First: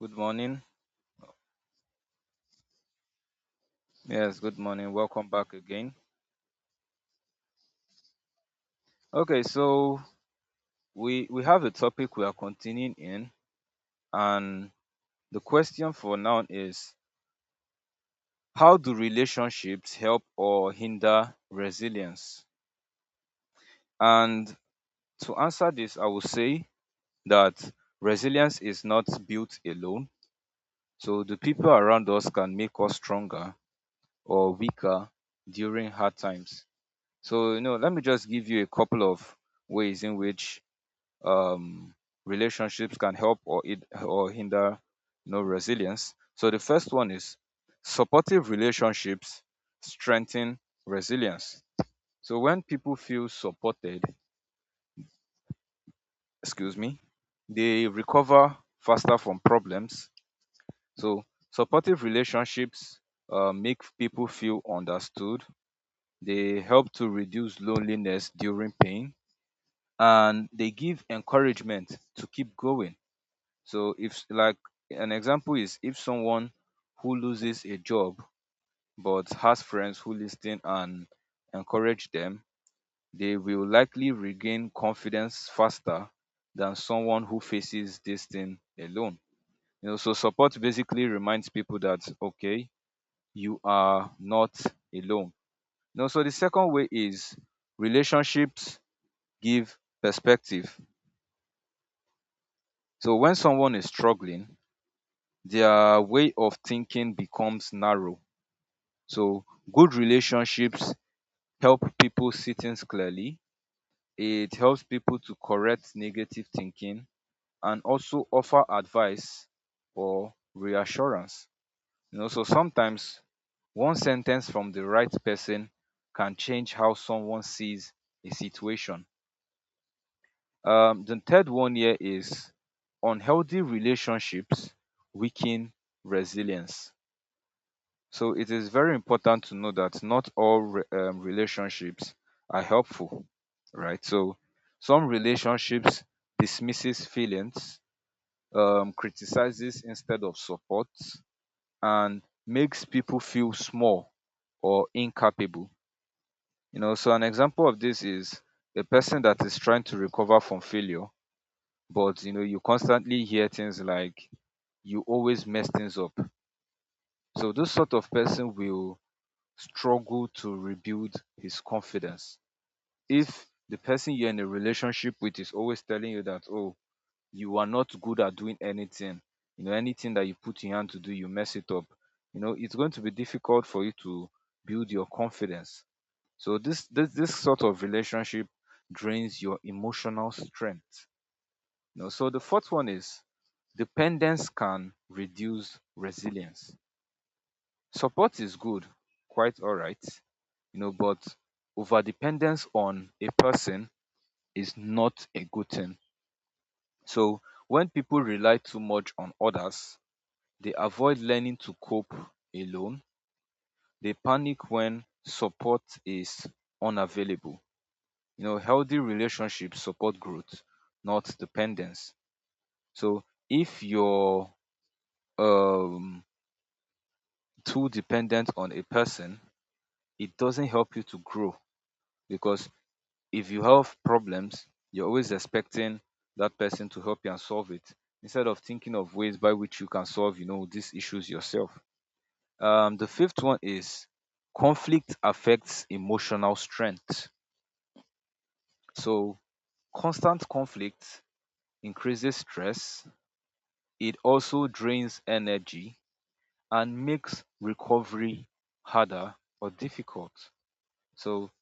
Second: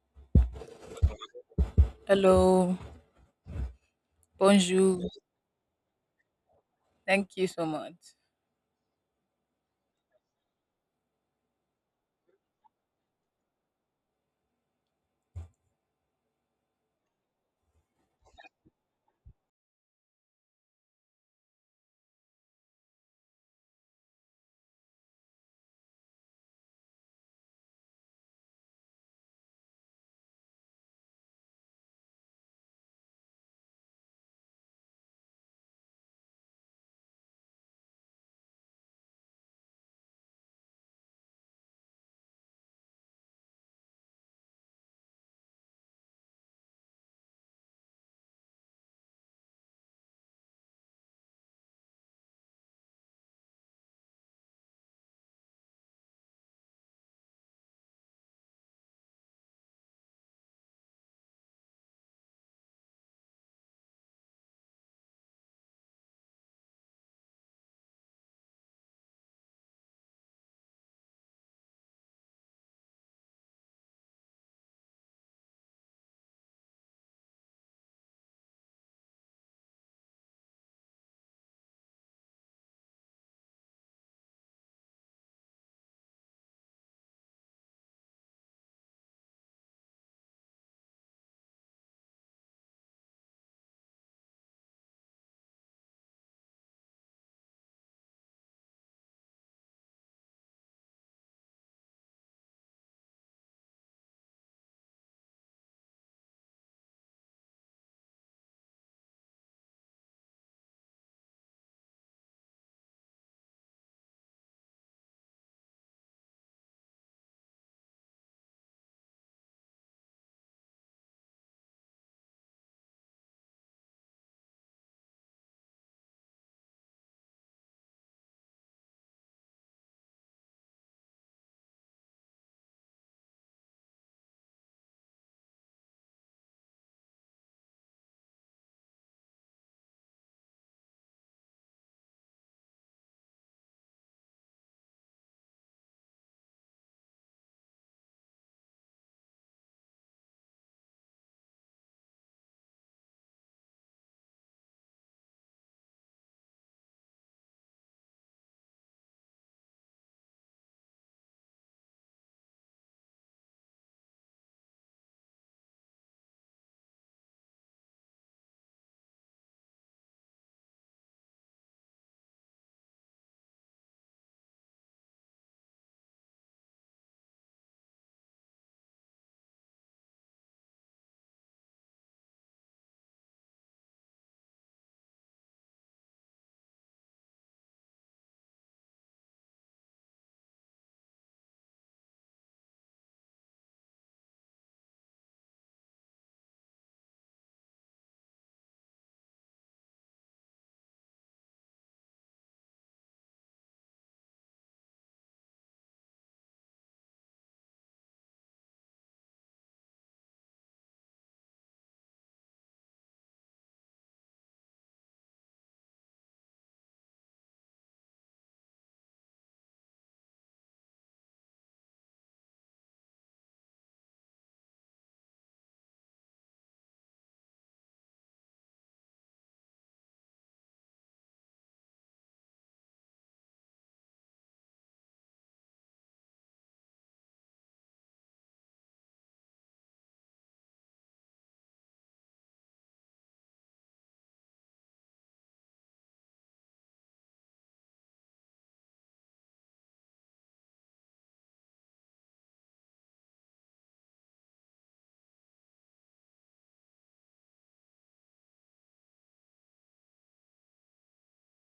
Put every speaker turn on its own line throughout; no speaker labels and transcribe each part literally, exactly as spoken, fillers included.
Good morning.
Hello,
Yes, good morning.
bonjour.
Welcome back again.
Thank you so much.
Okay, so we we have a topic we are continuing in, and the question for now is, how do relationships help or hinder resilience? And to answer this, I will say that resilience is not built alone. So the people around us can make us stronger or weaker during hard times. So, you know, let me just give you a couple of ways in which um, relationships can help or it, or hinder, you know, resilience. So the first one is, supportive relationships strengthen resilience. So when people feel supported, excuse me, they recover faster from problems. So supportive relationships uh, make people feel understood. They help to reduce loneliness during pain, and they give encouragement to keep going. So if like, an example is, if someone who loses a job but has friends who listen and encourage them, they will likely regain confidence faster than someone who faces this thing alone. You know, so support basically reminds people that, okay, you are not alone. You know, so the second way is, relationships give perspective. So when someone is struggling, their way of thinking becomes narrow. So good relationships help people see things clearly. It helps people to correct negative thinking and also offer advice or reassurance. You know, so sometimes one sentence from the right person can change how someone sees a situation. Um, the third one here is, unhealthy relationships weaken resilience. So it is very important to know that not all re- um, relationships are helpful, right? So some relationships dismisses feelings, um, criticizes instead of support, and makes people feel small or incapable. You know, so an example of this is a person that is trying to recover from failure, but you know, you constantly hear things like, you always mess things up. So this sort of person will struggle to rebuild his confidence. If the person you're in a relationship with is always telling you that, oh, you are not good at doing anything, you know, anything that you put your hand to do, you mess it up. You know, it's going to be difficult for you to build your confidence. So this this this sort of relationship drains your emotional strength. You know, so the fourth one is, dependence can reduce resilience. Support is good, quite all right, you know, but overdependence on a person is not a good thing. So when people rely too much on others, they avoid learning to cope alone. They panic when support is unavailable. You know, healthy relationships support growth, not dependence. So if you're um, too dependent on a person, it doesn't help you to grow, because if you have problems, you're always expecting that person to help you and solve it instead of thinking of ways by which you can solve, you know, these issues yourself. Um, the fifth one is, conflict affects emotional strength. So constant conflict increases stress. It also drains energy and makes recovery harder or difficult. So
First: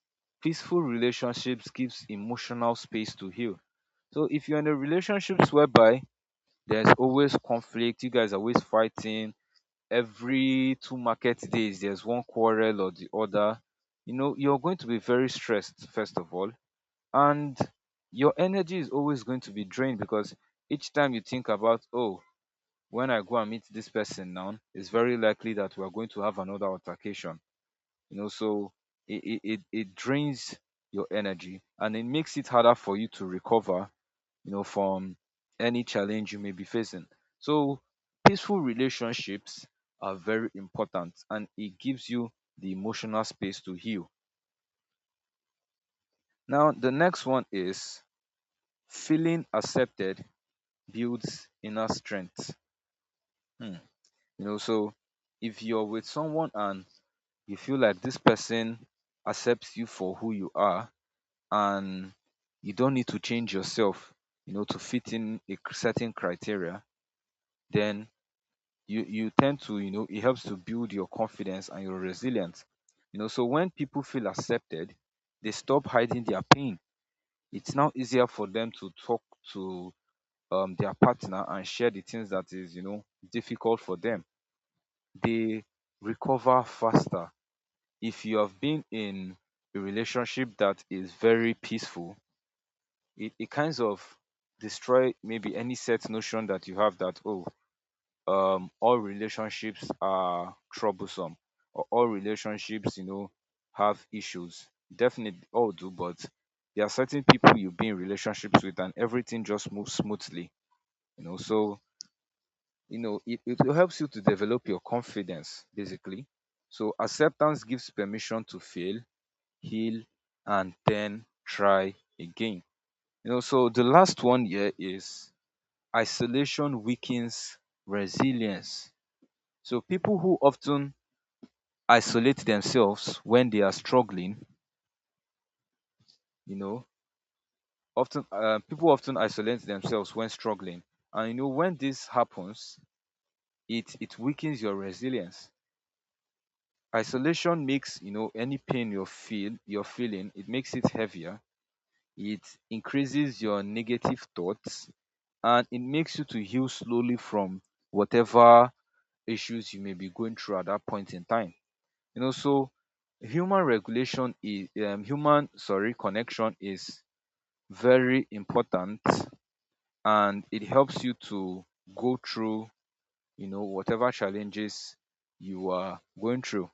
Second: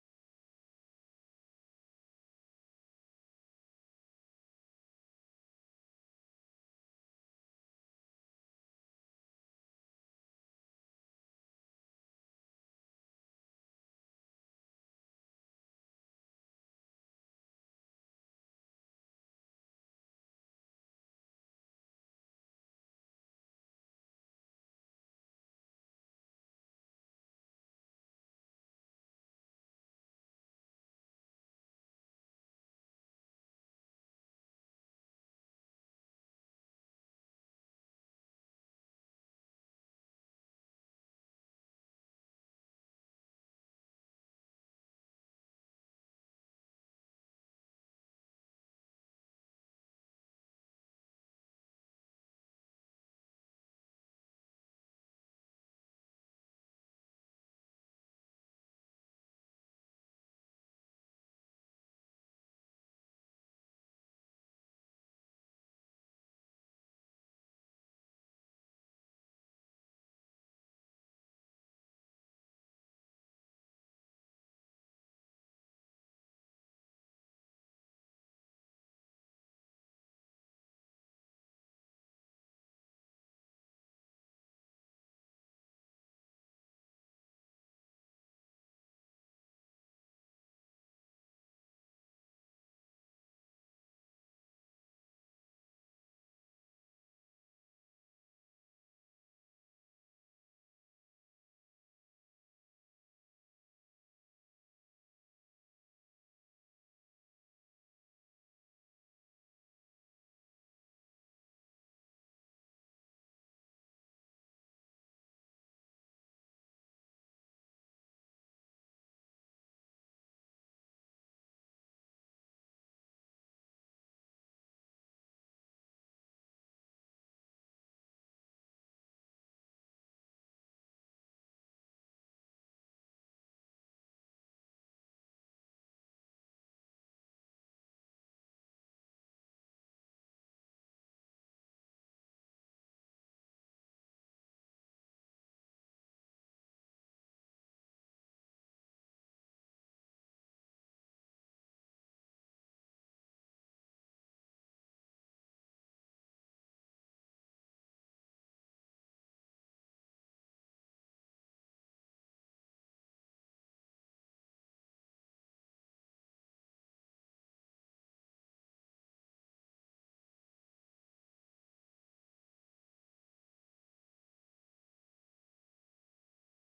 peaceful relationships gives emotional space to heal. So if you're in a relationships whereby there's always conflict. You guys are always fighting. Every two market days, there's one quarrel or the other. You know, you're going to be very stressed, first of all. And your energy is always going to be drained, because each time you think about, oh, when I go and meet this person now, it's very likely that we're going to have another altercation. You know, so it, it, it, it drains your energy and it makes it harder for you to recover, you know, from any challenge you may be facing. So peaceful relationships are very important, and it gives you the emotional space to heal. Now, the next one is, feeling accepted builds inner strength. Hmm. You know, so if you're with someone and you feel like this person accepts you for who you are, and you don't need to change yourself, you know, to fit in a certain criteria, then you you tend to, you know, it helps to build your confidence and your resilience. You know, so when people feel accepted, they stop hiding their pain. It's now easier for them to talk to um, their partner and share the things that is, you know, difficult for them. They recover faster. If you have been in a relationship that is very peaceful, it, it kinds of destroy maybe any set notion that you have, that oh um all relationships are troublesome, or all relationships, you know, have issues. Definitely all do, but there are certain people you be in relationships with and everything just moves smoothly. You know, so, you know, it, it helps you to develop your confidence, basically. So acceptance gives permission to fail, heal, and then try again. You know, so the last one here is, isolation weakens resilience. So people who often isolate themselves when they are struggling, you know, often uh, people often isolate themselves when struggling, and you know when this happens, it it weakens your resilience. Isolation makes, you know, any pain you feel you're feeling, it makes it heavier. It increases your negative thoughts, and it makes you to heal slowly from whatever issues you may be going through at that point in time. You know, so human regulation is um, human sorry connection is very important, and it helps you to go through, you know, whatever challenges you are going through.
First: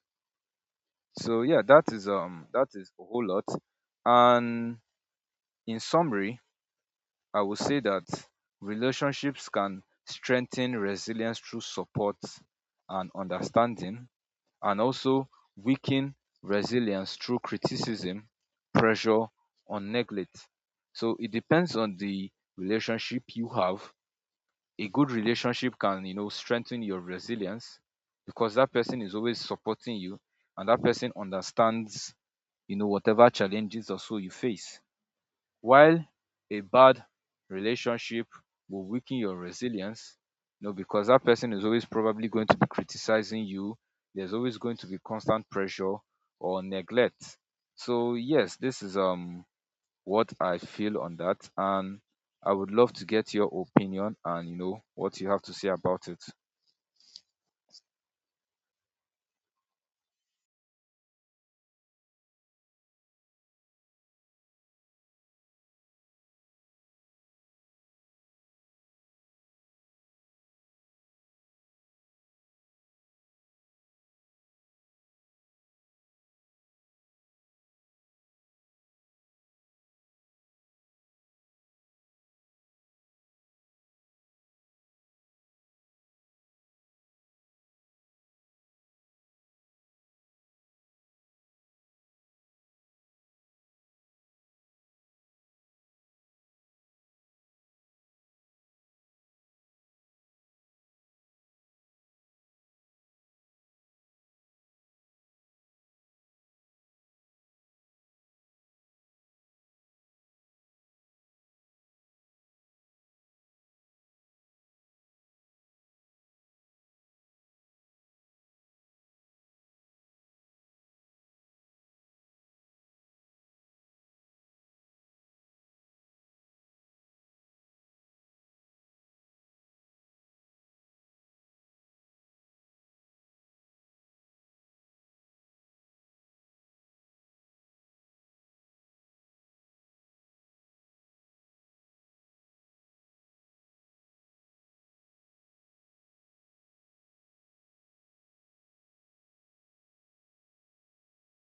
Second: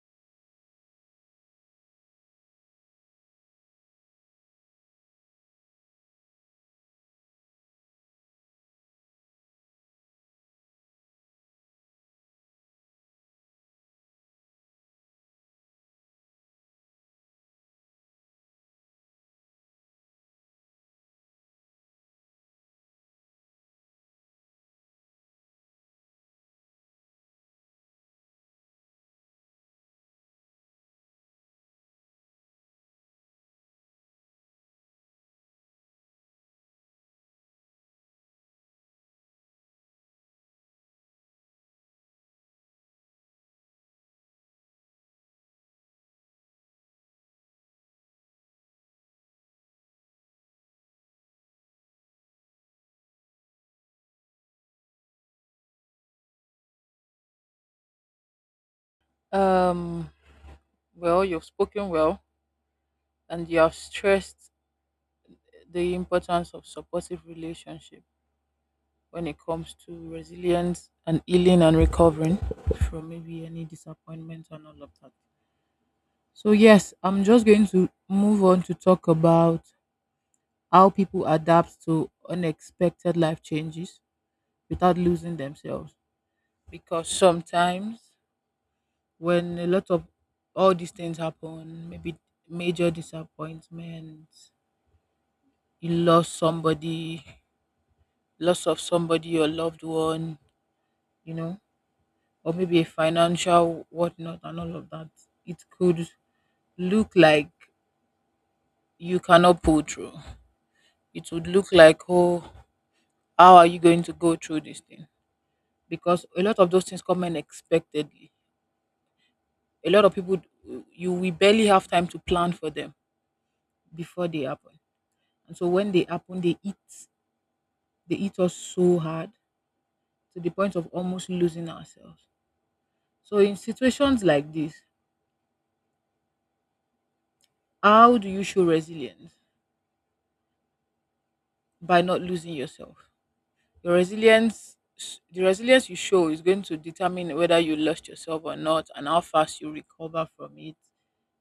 So yeah, that is um that is a whole lot. And in summary, I would say that relationships can strengthen resilience through support and understanding, and also weaken resilience through criticism, pressure, or neglect. So it depends on the relationship you have. A good relationship can, you know, strengthen your resilience, because that person is always supporting you and that person understands, you know, whatever challenges or so you face. While a bad relationship will weaken your resilience, you know, because that person is always probably going to be criticizing you. There's always going to be constant pressure or neglect. So yes, this is um what I feel on that, and I would love to get your opinion and, you know, what you have to say about it.
Um, well, you've spoken well and you have stressed the importance of supportive relationship when it comes to resilience and healing and recovering from maybe any disappointment and all of that. So yes, I'm just going to move on to talk about how people adapt to unexpected life changes without losing themselves, because sometimes when a lot of all these things happen, maybe major disappointments, you lost somebody, loss of somebody, your loved one, you know, or maybe a financial whatnot and all of that, it could look like you cannot pull through. It would look like, oh, how are you going to go through this thing? Because a lot of those things come unexpectedly. A lot of people, you we barely have time to plan for them before they happen. And so when they happen, they eat they eat us so hard to the point of almost losing ourselves. So, in situations like this, how do you show resilience? By not losing yourself. Your resilience, the resilience you show is going to determine whether you lost yourself or not and how fast you recover from it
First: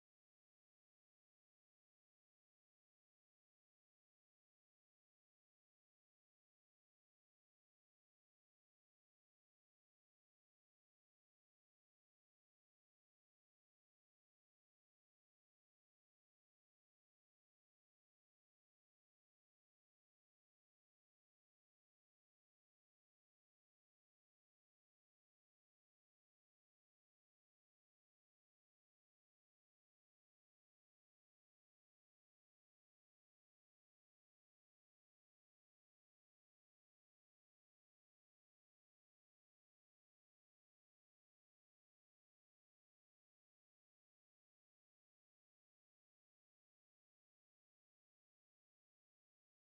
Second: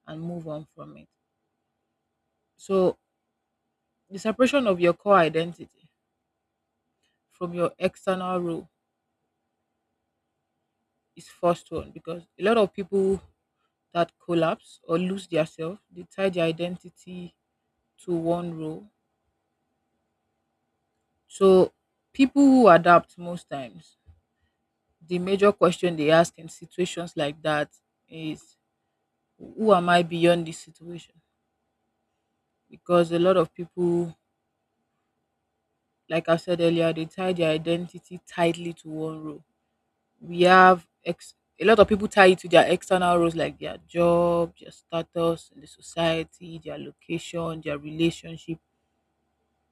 and move on from it. So, the separation of your core identity from your external role is first one, because a lot of people that collapse or lose their self, they tie their identity to one role. So people who adapt most times, the major question they ask in situations like that is, who am I beyond this situation? Because a lot of people, like I said earlier, they tie their identity tightly to one role. We have ex- a lot of people tie it to their external roles like their job, their status in the society, their location, their relationship,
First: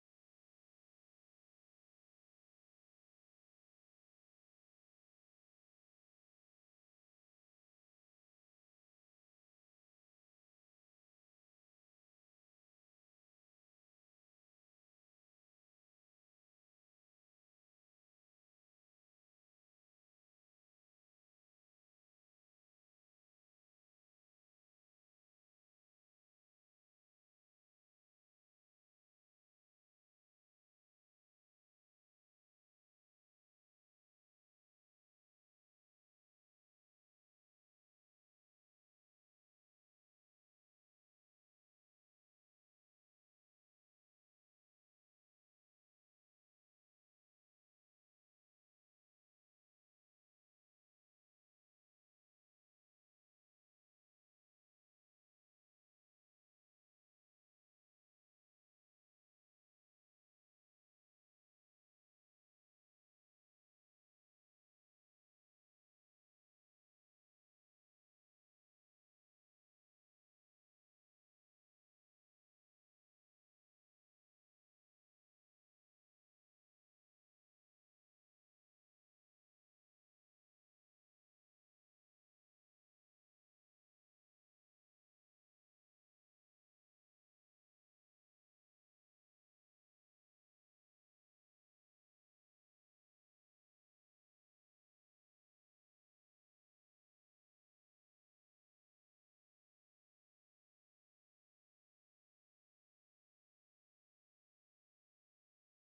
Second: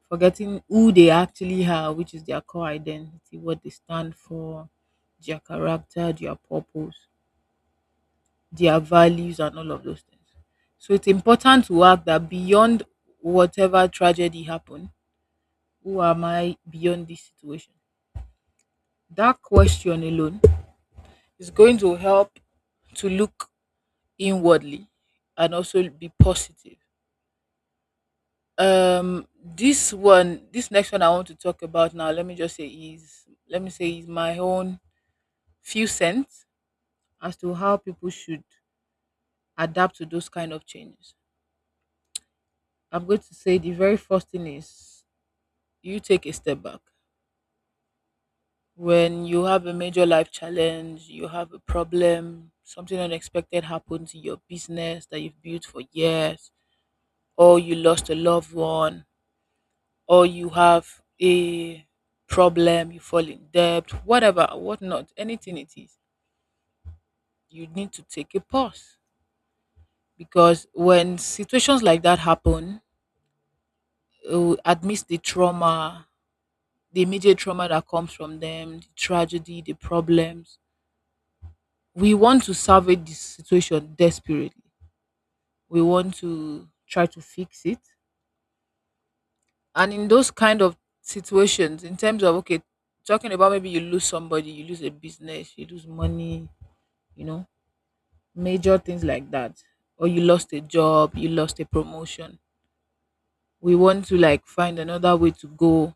forgetting who they actually are, which is their core identity, what they stand for, their character, their purpose, their values, and all of those things. So it's important to act that beyond whatever tragedy happened, who am I beyond this situation? That question alone is going to help to look inwardly and also be positive. Um, this one, this next one I want to talk about now. Let me just say is let me say is my own few cents as to how people should adapt to those kind of changes. I'm going to say the very first thing is you take a step back. When you have a major life challenge, you have a problem, something unexpected happens in your business that you've built for years, or you lost a loved one, or you have a problem, you fall in debt, whatever, whatnot, anything it is, you need to take a pause, because when situations like that happen, uh, admits the trauma, the immediate trauma that comes from them, the tragedy, the problems. We want to salvage the situation desperately. We want to try to fix it. And in those kind of situations, in terms of, okay, talking about maybe you lose somebody, you lose a business, you lose money, you know, major things like that. Or you lost a job, you lost a promotion. We want to like find another way to go,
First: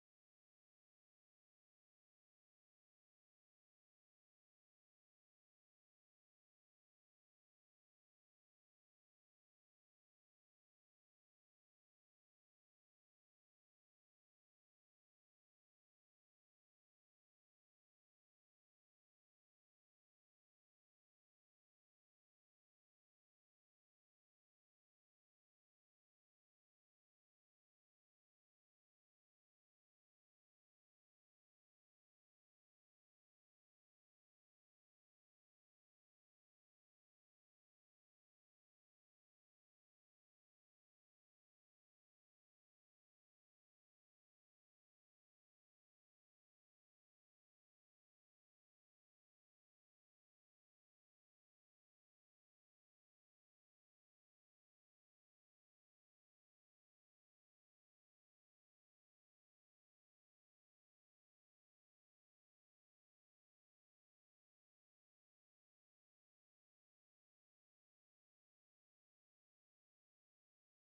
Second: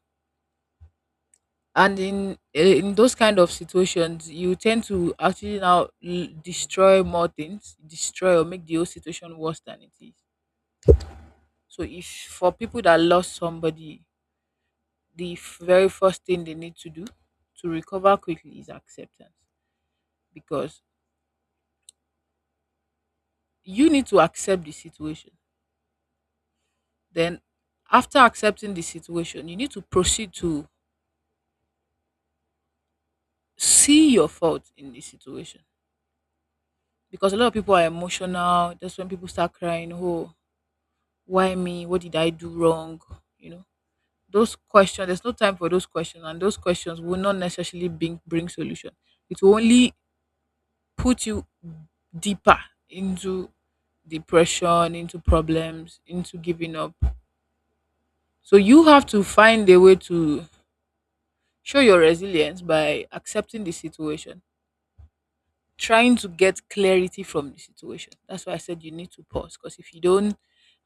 and in eh, in those kind of situations you tend to actually now l- destroy more things, destroy or make the whole situation worse than it is. So if for people that lost somebody, the f- very first thing they need to do to recover quickly is acceptance, because you need to accept the situation. Then after accepting the situation you need to proceed to see your fault in the situation, because a lot of people are emotional. That's when people start crying, oh, why me, what did I do wrong? You know, those questions, there's no time for those questions, and those questions will not necessarily bring bring solution. It will only put you deeper into depression, into problems, into giving up. So you have to find a way to show your resilience by accepting the situation, trying to get clarity from the situation. That's why I said you need to pause, because if you don't,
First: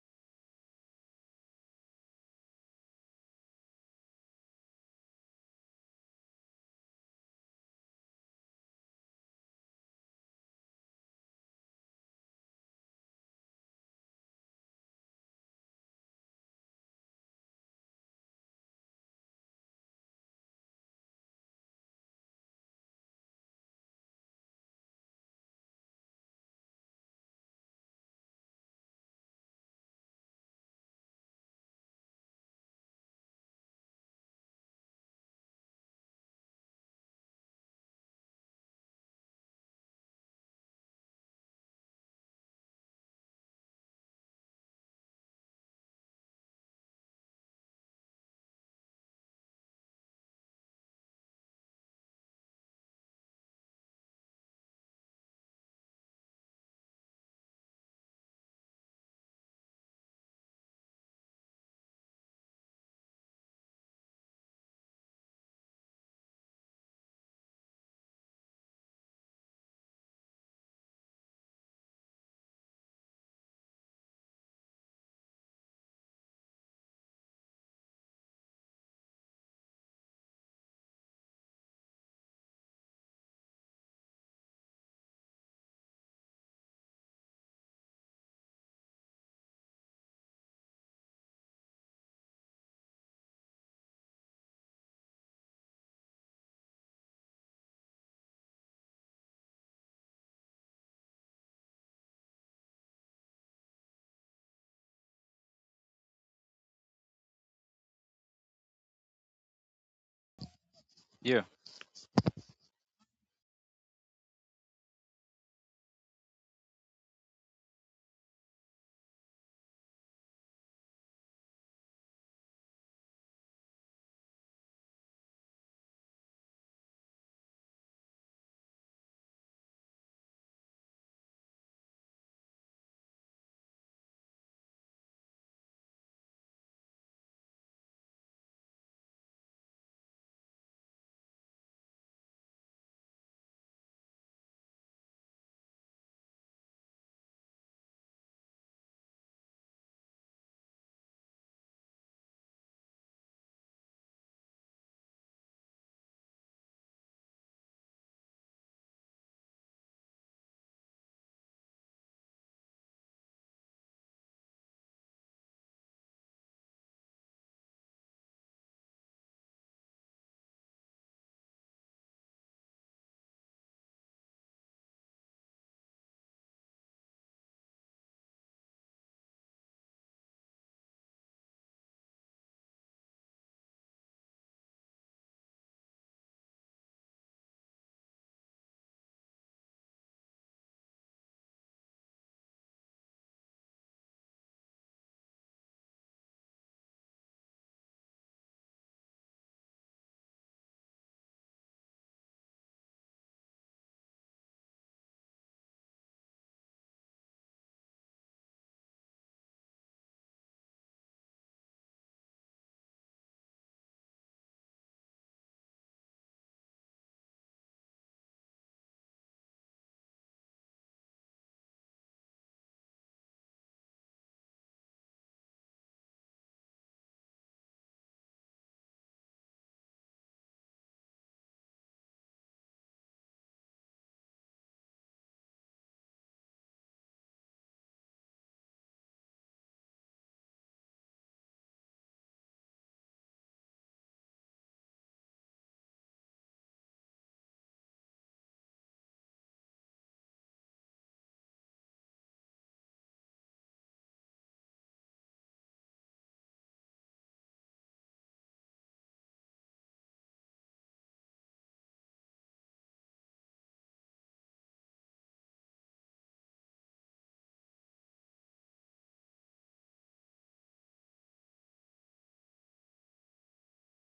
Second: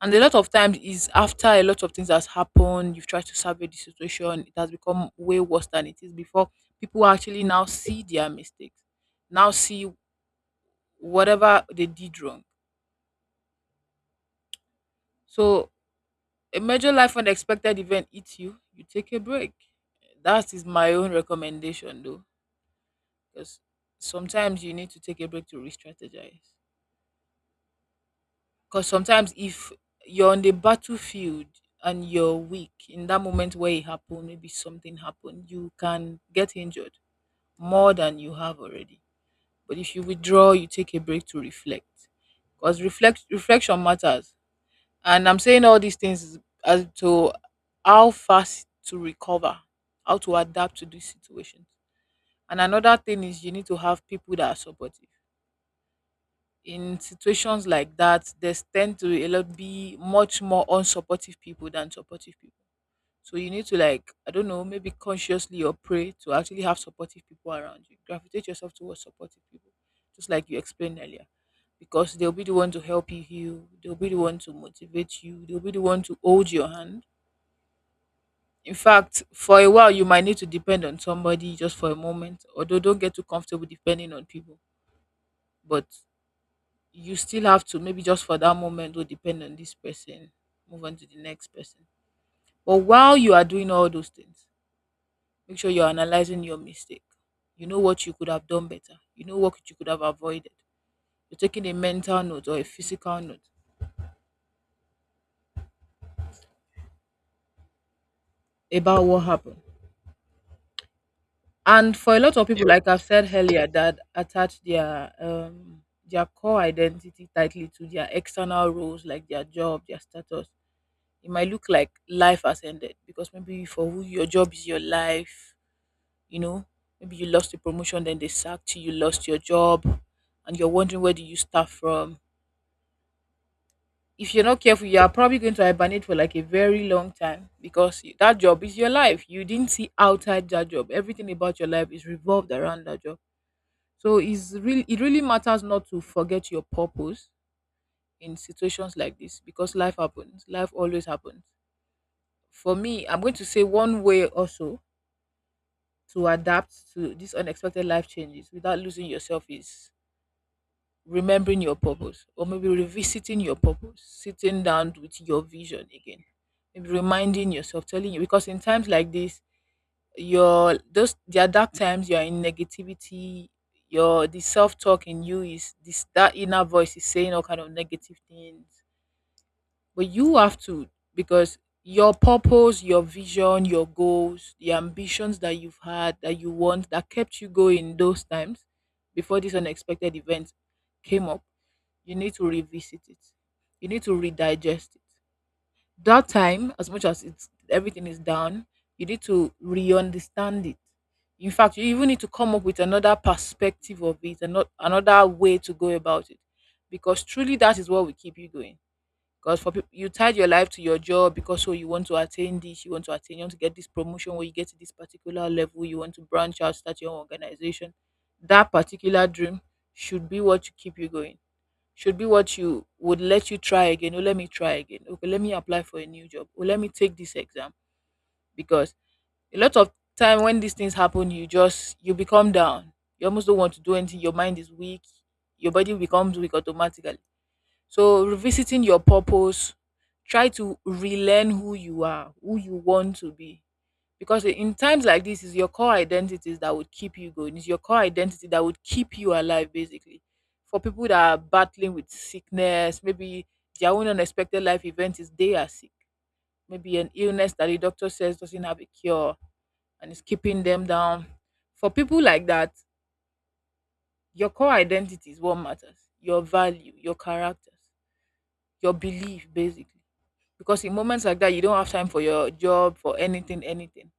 and a lot of times is after a lot of things has happened, you've tried to survey the situation, it has become way worse than it is before. People actually now see their mistakes, now see whatever they did wrong. So a major life unexpected event hits you, you take a break. That is my own recommendation though, because sometimes you need to take a break to re-strategize. Because sometimes if you're on the battlefield and you're weak in that moment where it happened, maybe something happened, you can get injured more than you have already. But if you withdraw, you take a break to reflect. Because reflect reflection matters. And I'm saying all these things as to how fast to recover, how to adapt to these situations. And another thing is you need to have people that are supportive. In situations like that, there's tend to a lot be much more unsupportive people than supportive people. So you need to like, I don't know, maybe consciously or pray to actually have supportive people around you. Gravitate yourself towards supportive people, just like you explained earlier. Because they'll be the one to help you heal, they'll be the one to motivate you, they'll be the one to hold your hand. In fact, for a while you might need to depend on somebody just for a moment, although don't get too comfortable depending on people. But you still have to maybe just for that moment will depend on this person, move on to the next person. But while you are doing all those things, make sure you're analyzing your mistake, you know what you could have done better, you know what you could have avoided, you're taking a mental note or a physical note about what happened.
Yeah.
And for a lot of people, like I've said earlier, that attach their um their core identity tightly to their external roles like their job, their status, it might look like life has ended, because maybe for who your job is your life, you know, maybe you lost the promotion, then they sacked you, you lost your job, and you're wondering where do you start from. If you're not careful, you are probably going to hibernate for like a very long time, because y- that job is your life. You didn't see outside that job. Everything about your life is revolved around that job. So it's really, it really matters not to forget your purpose in situations like this, because life happens. Life always happens. For me, I'm going to say one way also to adapt to these unexpected life changes without losing yourself is remembering your purpose, or maybe revisiting your purpose, sitting down with your vision again, maybe reminding yourself, telling you, because in times like this, your those there are dark times, you are in negativity, your the self talk in you is this, that inner voice is saying all kind of negative things, but you have to, because your purpose, your vision, your goals, the ambitions that you've had that you want that kept you going those times before this unexpected event came up, you need to revisit it, you need to redigest it. That time, as much as it's everything is down, you need to re-understand it. In fact, you even need to come up with another perspective of it and not another way to go about it, because truly that is what will keep you going. Because for people, you tied your life to your job because so you want to attain this, you want to attain, you want to get this promotion where you get to this particular level, you want to branch out, start your own organization. That particular dream should be what you keep you going. Should be what you would let you try again. Oh, let me try again. Okay, let me apply for a new job. Oh, let me take this exam. Because a lot of time when these things happen, you just you become down. You almost don't want to do anything. Your mind is weak. Your body becomes weak automatically. So revisiting your purpose, try to relearn who you are, who you want to be. Because in times like this, is your core identities that would keep you going. It's your core identity that would keep you alive, basically. For people that are battling with sickness, maybe their own unexpected life event is they are sick. Maybe an illness that the doctor says doesn't have a cure and is keeping them down. For people like that, your core identity is what matters. Your value, your characters, your belief, basically, because in moments like that you don't have time for your job, for anything anything,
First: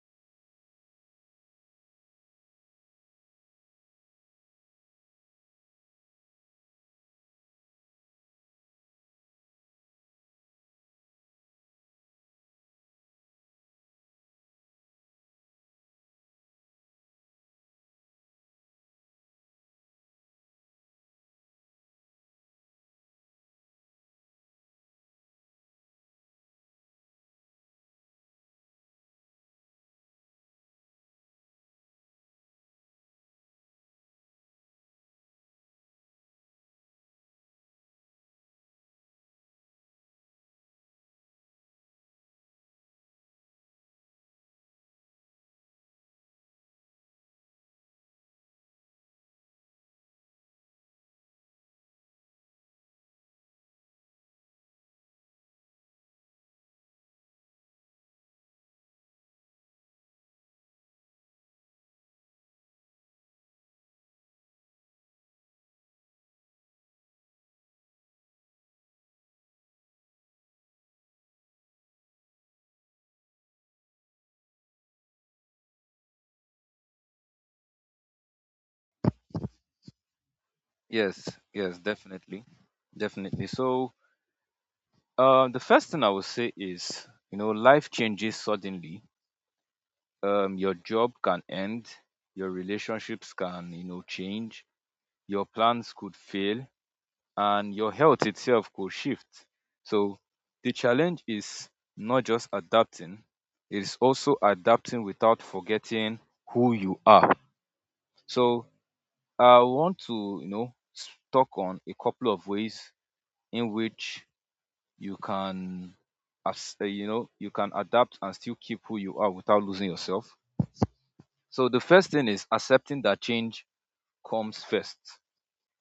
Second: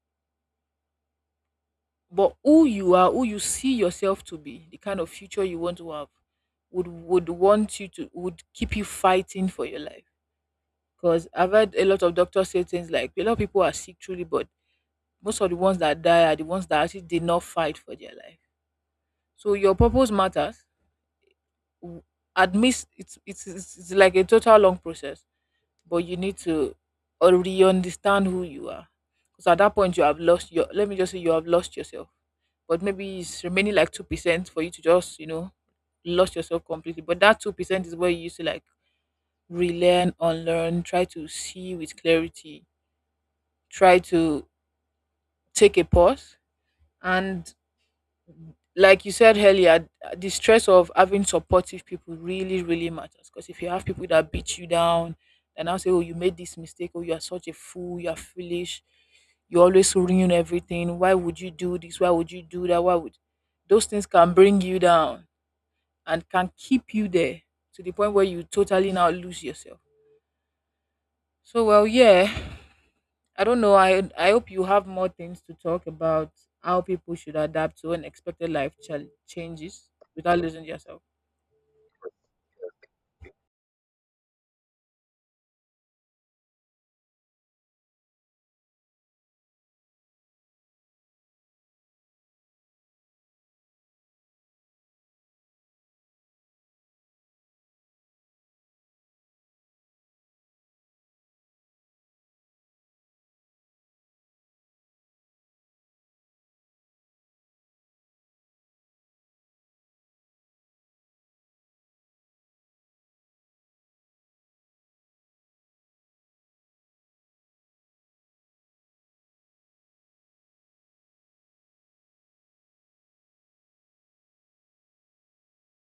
but who you are, who you see yourself to be, the kind of future you want to have, would would want you to would keep you fighting for your life. Because I've heard a lot of doctors say things like a lot of people are sick truly, but most of the ones that die are the ones that actually did not fight for their life. So your purpose matters. W- Admit it's it's, it's it's like a total long process, but you need to already understand who you are. Because at that point, you have lost your. Let me just say you have lost yourself. But maybe it's remaining like two percent for you to just you know lost yourself completely. But that two percent is where you used to like relearn, unlearn, try to see with clarity, try to take a pause, and like you said earlier, the stress of having supportive people really, really matters. Because if you have people that beat you down and now say, "Oh, you made this mistake," "Oh, you are such a fool," "You are foolish," "You always ruin everything," "Why would you do this? Why would you do that? Why would?" Those things can bring you down and can keep you there to the point where you totally now lose yourself. So, well, yeah. I don't know. I I hope you have more things to talk about how people should adapt to unexpected life chal- changes without losing yourself.
Yes. Yes, definitely. Definitely. So, uh, the first thing I would say is, you know, life changes suddenly. Um, your job can end, your relationships can, you know, change, your plans could fail, and your health itself could shift. So the challenge is not just adapting, it is also adapting without forgetting who you are. So I want to, you know, s- talk on a couple of ways in which you can, as uh, you know, you can adapt and still keep who you are without losing yourself. So the first thing is, accepting that change comes first.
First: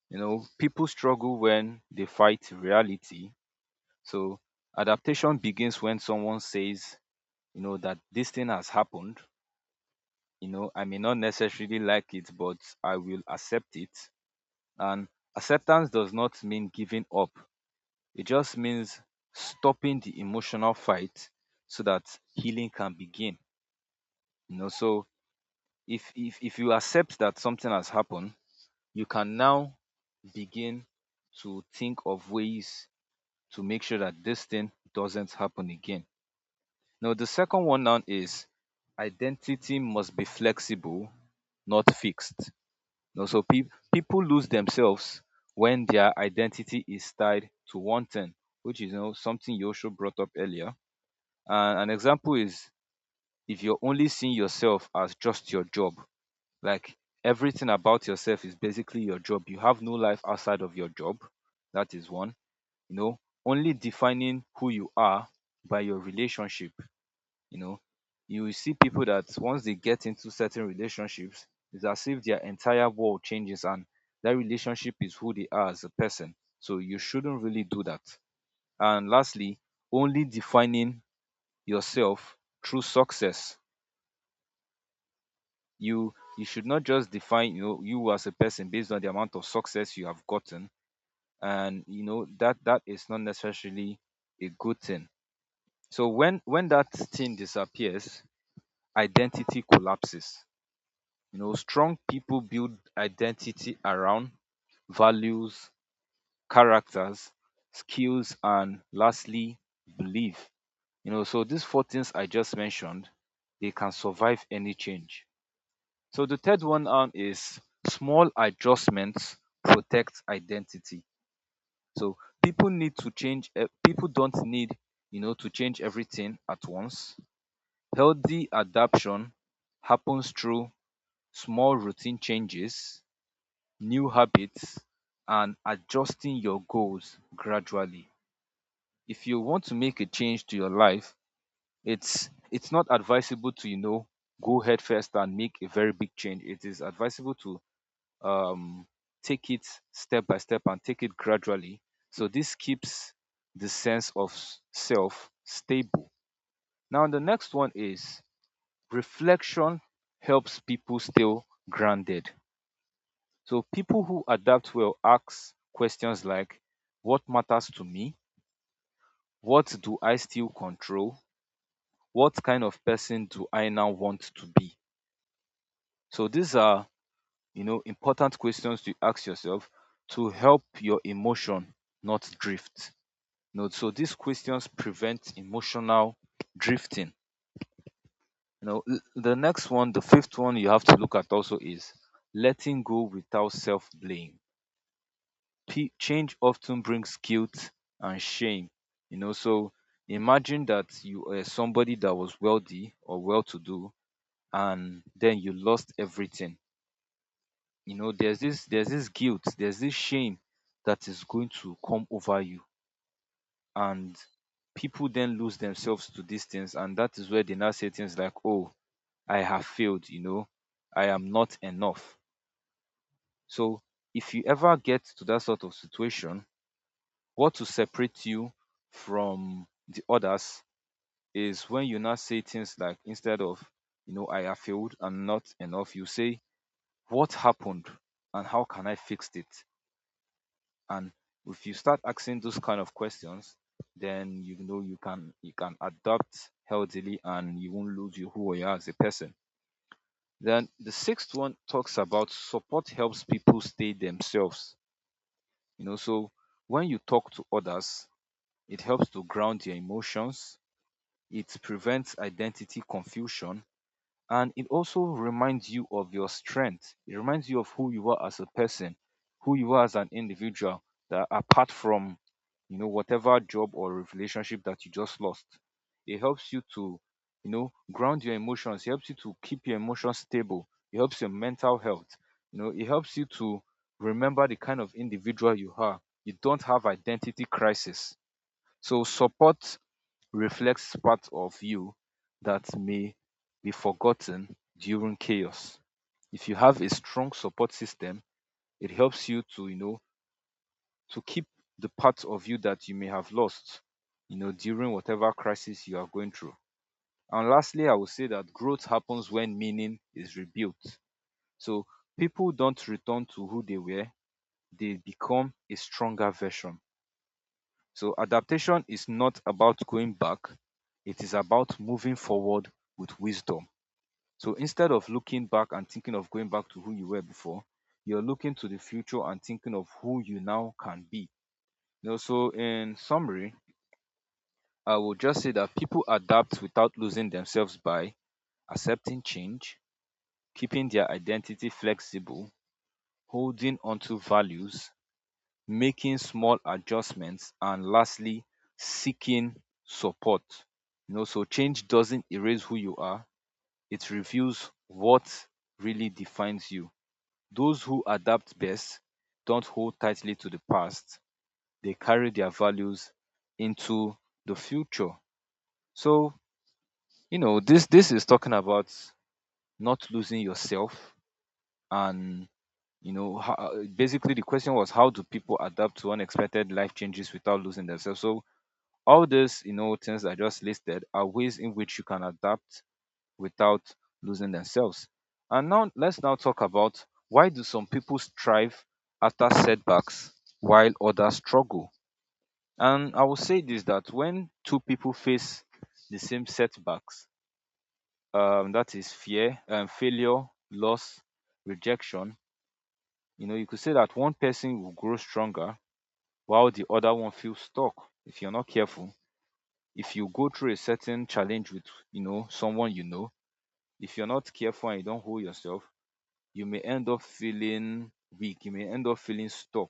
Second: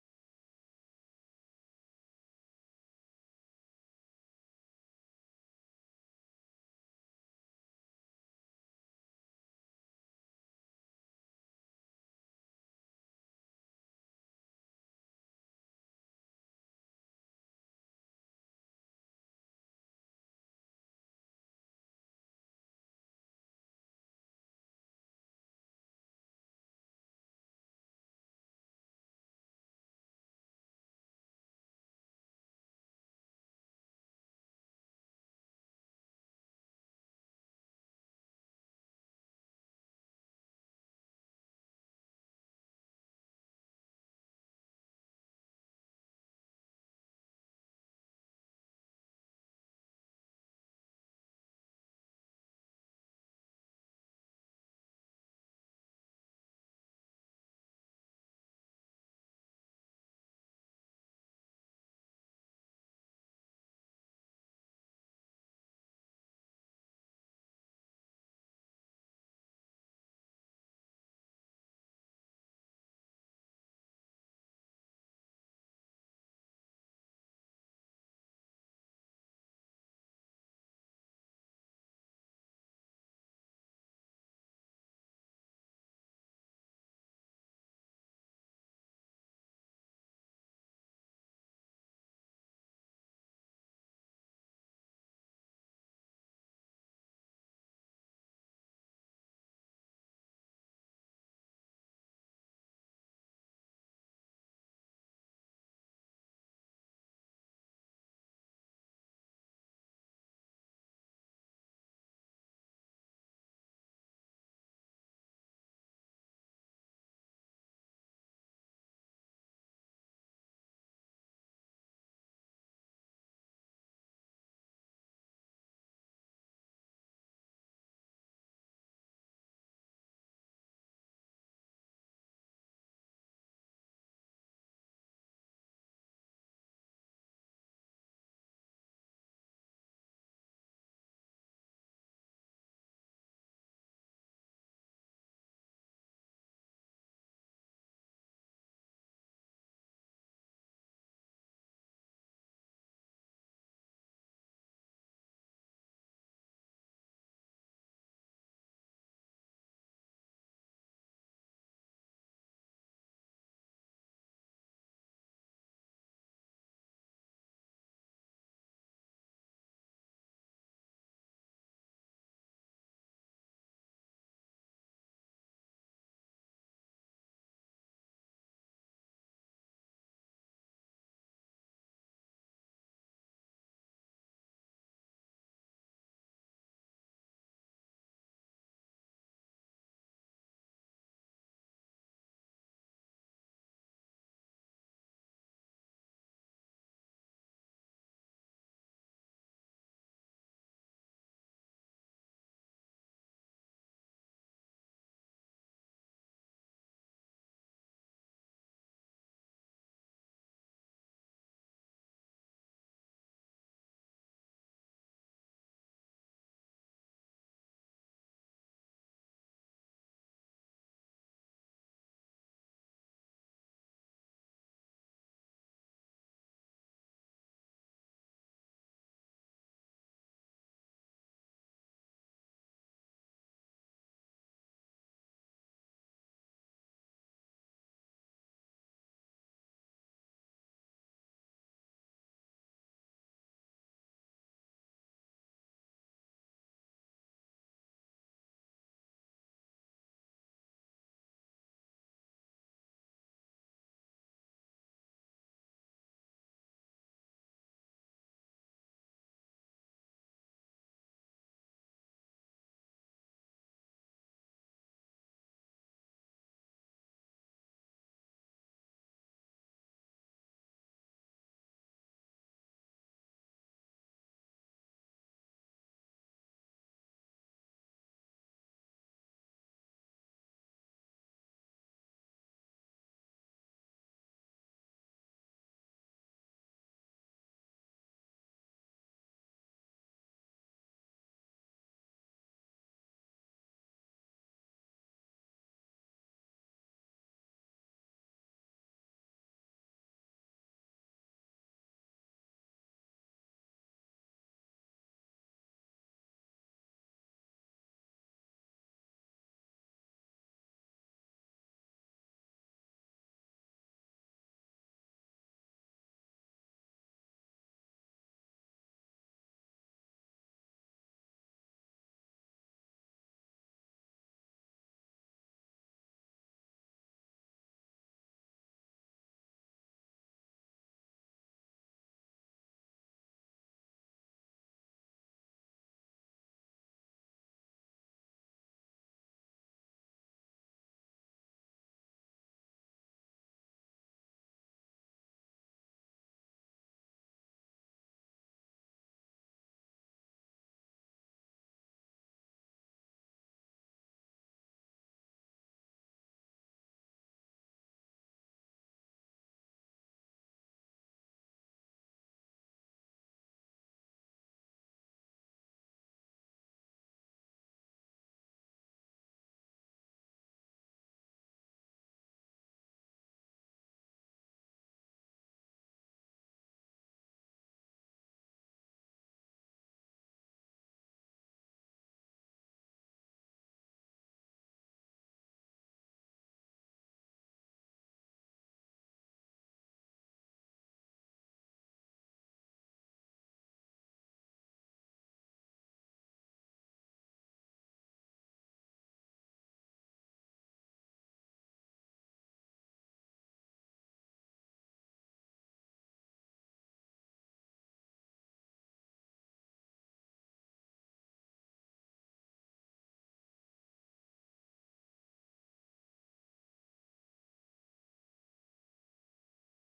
You know, people struggle when they fight reality. So adaptation begins when someone says, you know, that this thing has happened. You know, I may not necessarily like it, but I will accept it. And acceptance does not mean giving up. It just means stopping the emotional fight so that healing can begin. You know, so if if if you accept that something has happened, you can now begin to think of ways to make sure that this thing doesn't happen again. Now, the second one now is, identity must be flexible, not fixed. Now, so pe- people lose themselves when their identity is tied to one thing, which is, you know, something Yosho brought up earlier. And an example is, if you're only seeing yourself as just your job, like everything about yourself is basically your job, you have no life outside of your job. That is one. You know, only defining who you are by your relationship, you know, you will see people that once they get into certain relationships, it's as if their entire world changes, and that relationship is who they are as a person. So you shouldn't really do that. And lastly, only defining yourself through success. You you should not just define, you know, you as a person based on the amount of success you have gotten. And you know that that is not necessarily a good thing. So when when that thing disappears, identity collapses. You know, strong people build identity around values, characters, skills, and lastly, belief. You know, so these four things I just mentioned, they can survive any change. So the third one on is, small adjustments protect identity. So people need to change. eh, People don't need, you know, to change everything at once. Healthy adaptation happens through small routine changes, new habits, and adjusting your goals gradually. If you want to make a change to your life, it's it's not advisable to, you know, go head first and make a very big change. It is advisable to um, take it step by step and take it gradually. So this keeps the sense of s- self stable. Now the next one is reflection helps people stay grounded. So people who adapt will ask questions like what matters to me? What do I still control? What kind of person do I now want to be? So these are, you know, important questions to ask yourself to help your emotion not drift. You know, so these questions prevent emotional drifting. You know, l- the next one, the fifth one you have to look at also is letting go without self blame. P- change often brings guilt and shame. You know, so imagine that you are somebody that was wealthy or well to do and then you lost everything. You know, there's this there's this guilt, there's this shame that is going to come over you, and people then lose themselves to these things, and that is where they now say things like, "Oh, I have failed, you know, I am not enough." So if you ever get to that sort of situation, what to separate you from the others is when you now say things like, instead of you know I have failed and not enough, you say what happened and how can I fix it? And if you start asking those kind of questions, then you know you can you can adapt healthily and you won't lose you who you are as a person. Then the sixth one talks about support helps people stay themselves. You know, so when you talk to others, it helps to ground your emotions, it prevents identity confusion, and it also reminds you of your strength, it reminds you of who you are as a person, who you are as an individual, that apart from you know whatever job or relationship that you just lost, it helps you to you know ground your emotions, it helps you to keep your emotions stable, it helps your mental health, you know it helps you to remember the kind of individual you are, you don't have identity crisis. So support reflects parts of you that may be forgotten during chaos. If you have a strong support system, it helps you to, you know, to keep the parts of you that you may have lost, you know, during whatever crisis you are going through. And lastly, I would say that growth happens when meaning is rebuilt. So people don't return to who they were, they become a stronger version. So adaptation is not about going back, it is about moving forward with wisdom. So instead of looking back and thinking of going back to who you were before, you're looking to the future and thinking of who you now can be. You know, so in summary, I will just say that people adapt without losing themselves by accepting change, keeping their identity flexible, holding onto values, making small adjustments, and lastly, seeking support. You know, so change doesn't erase who you are, it reveals what really defines you. Those who adapt best don't hold tightly to the past, they carry their values into the future. So, you know, this this is talking about not losing yourself, and you know, ho- basically the question was, how do people adapt to unexpected life changes without losing themselves? So all these you know things I just listed are ways in which you can adapt without losing themselves. And now let's now talk about why do some people strive after setbacks while others struggle. And I will say this, that when two people face the same setbacks, um, that is fear and failure, loss, rejection, you know, you could say that one person will grow stronger while the other one feels stuck. If you're not careful, if you go through a certain challenge with you know someone you know, if you're not careful and you don't hold yourself, you may end up feeling weak, you may end up feeling stuck,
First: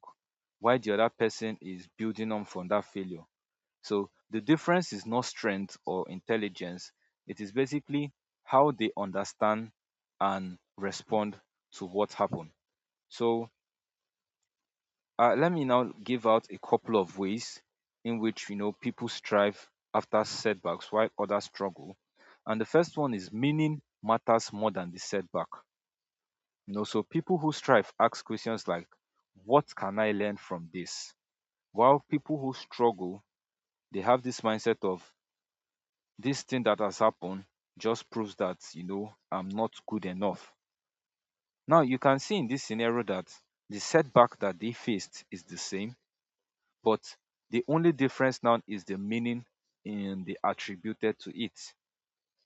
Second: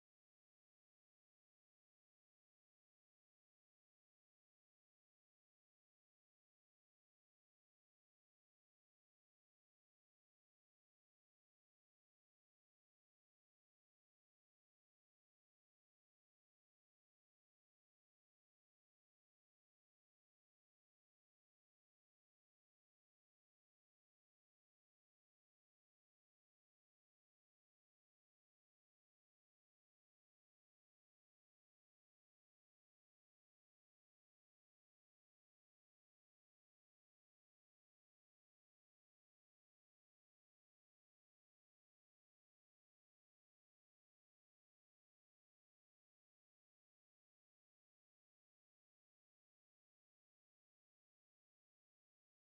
while the other person is building on from that failure. So the difference is not strength or intelligence, it is basically how they understand and respond to what happened. So Uh, let me now give out a couple of ways in which you know people strive after setbacks while others struggle. And the first one is meaning matters more than the setback. You know, so people who strive ask questions like, "What can I learn from this?" While people who struggle, they have this mindset of, "This thing that has happened just proves that you know I'm not good enough." Now you can see in this scenario that the setback that they faced is the same, but the only difference now is the meaning in the attributed to it.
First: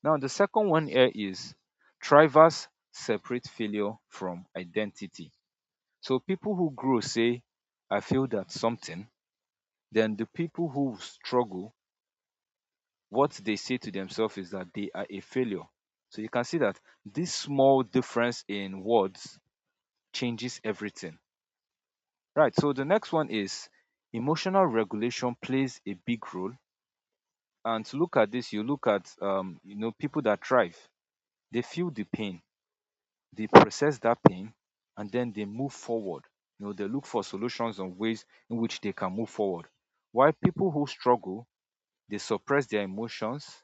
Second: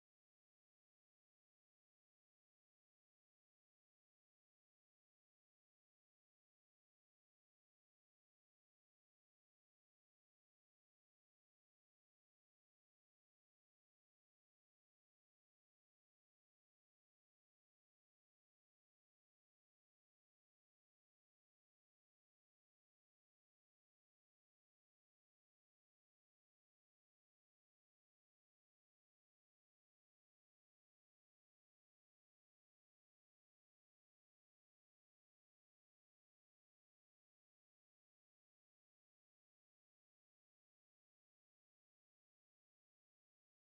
Now, the second one here is drivers separate failure from identity. So people who grow say, I failed at something. Then the people who struggle, what they say to themselves is that they are a failure. So you can see that this small difference in words changes everything. Right. So the next one is emotional regulation plays a big role, and to look at this you look at um, you know people that thrive, they feel the pain, they process that pain, and then they move forward. You know, they look for solutions and ways in which they can move forward, while people who struggle, they suppress their emotions,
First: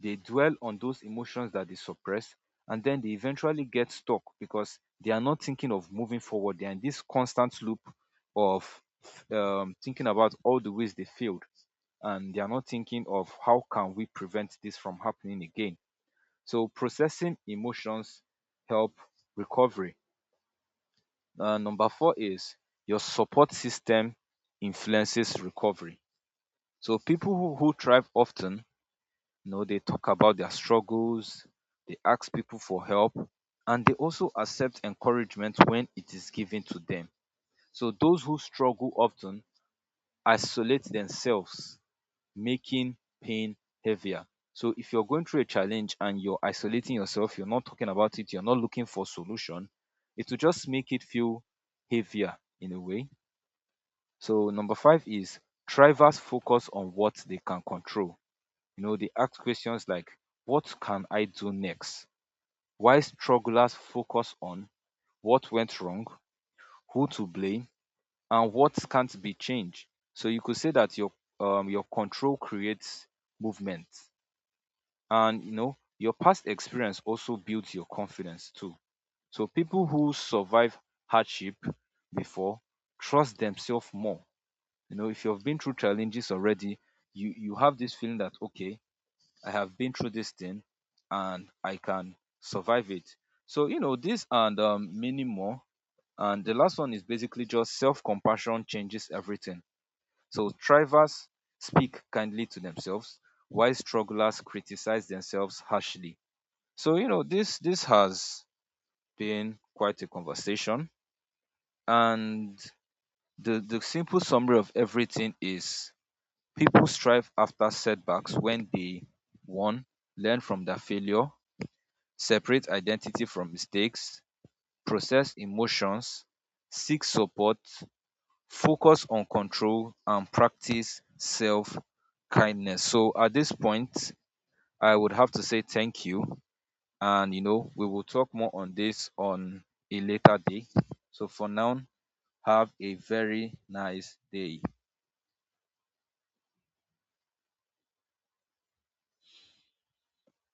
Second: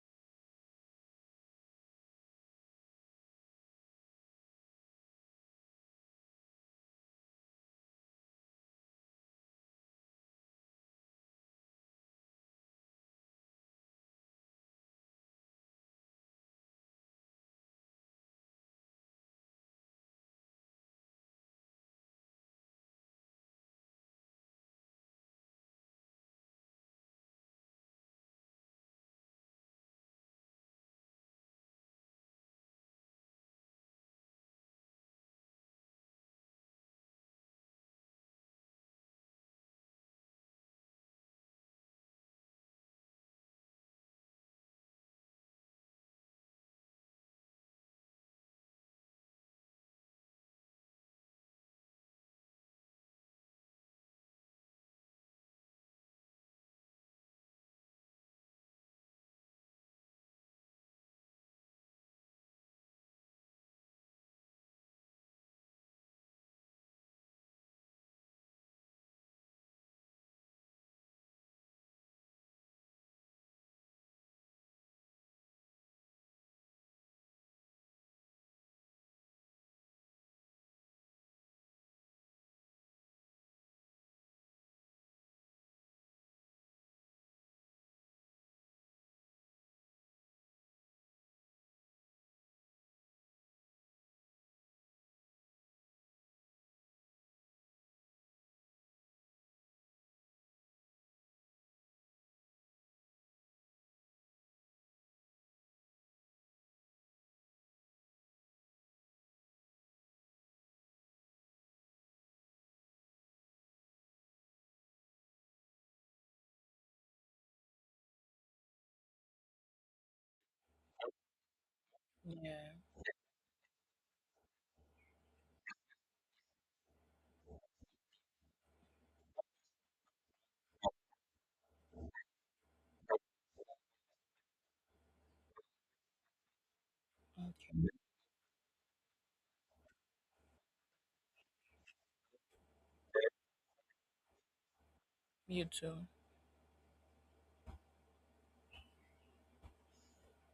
they dwell on those emotions that they suppress, and then they eventually get stuck because they are not thinking of moving forward, they're in this constant loop of um, thinking about all the ways they failed, and they are not thinking of how can we prevent this from happening again. So processing emotions help recovery. Uh, number four is your support system influences recovery. So people who, who thrive often, you know, they talk about their struggles, they ask people for help, and they also accept encouragement when it is given to them. So those who struggle often isolate themselves, making pain heavier. So if you're going through a challenge and you're isolating yourself, you're not talking about it, you're not looking for solution, it will just make it feel heavier in a way. So number five is drivers focus on what they can control. You know, they ask questions like, what can I do next? Why strugglers focus on what went wrong, who to blame, and what can't be changed. So you could say that your um, your control creates movement, and you know your past experience also builds your confidence too. So people who survive hardship before trust themselves more. You know, if you've been through challenges already, you you have this feeling that okay, I have been through this thing, and I can survive it. So you know this and um, many more. And the last one is basically just self-compassion changes everything. So thrivers speak kindly to themselves while strugglers criticize themselves harshly. So you know this this has been quite a conversation, and the the simple summary of everything is people strive after setbacks when they one, learn from their failure, separate
Yeah,
identity from mistakes, process emotions, seek support, focus on control, and practice self kindness. So at this point, I would have to say thank you, and you know we will talk more on this on a later day. So for now, have a very nice day.
you too.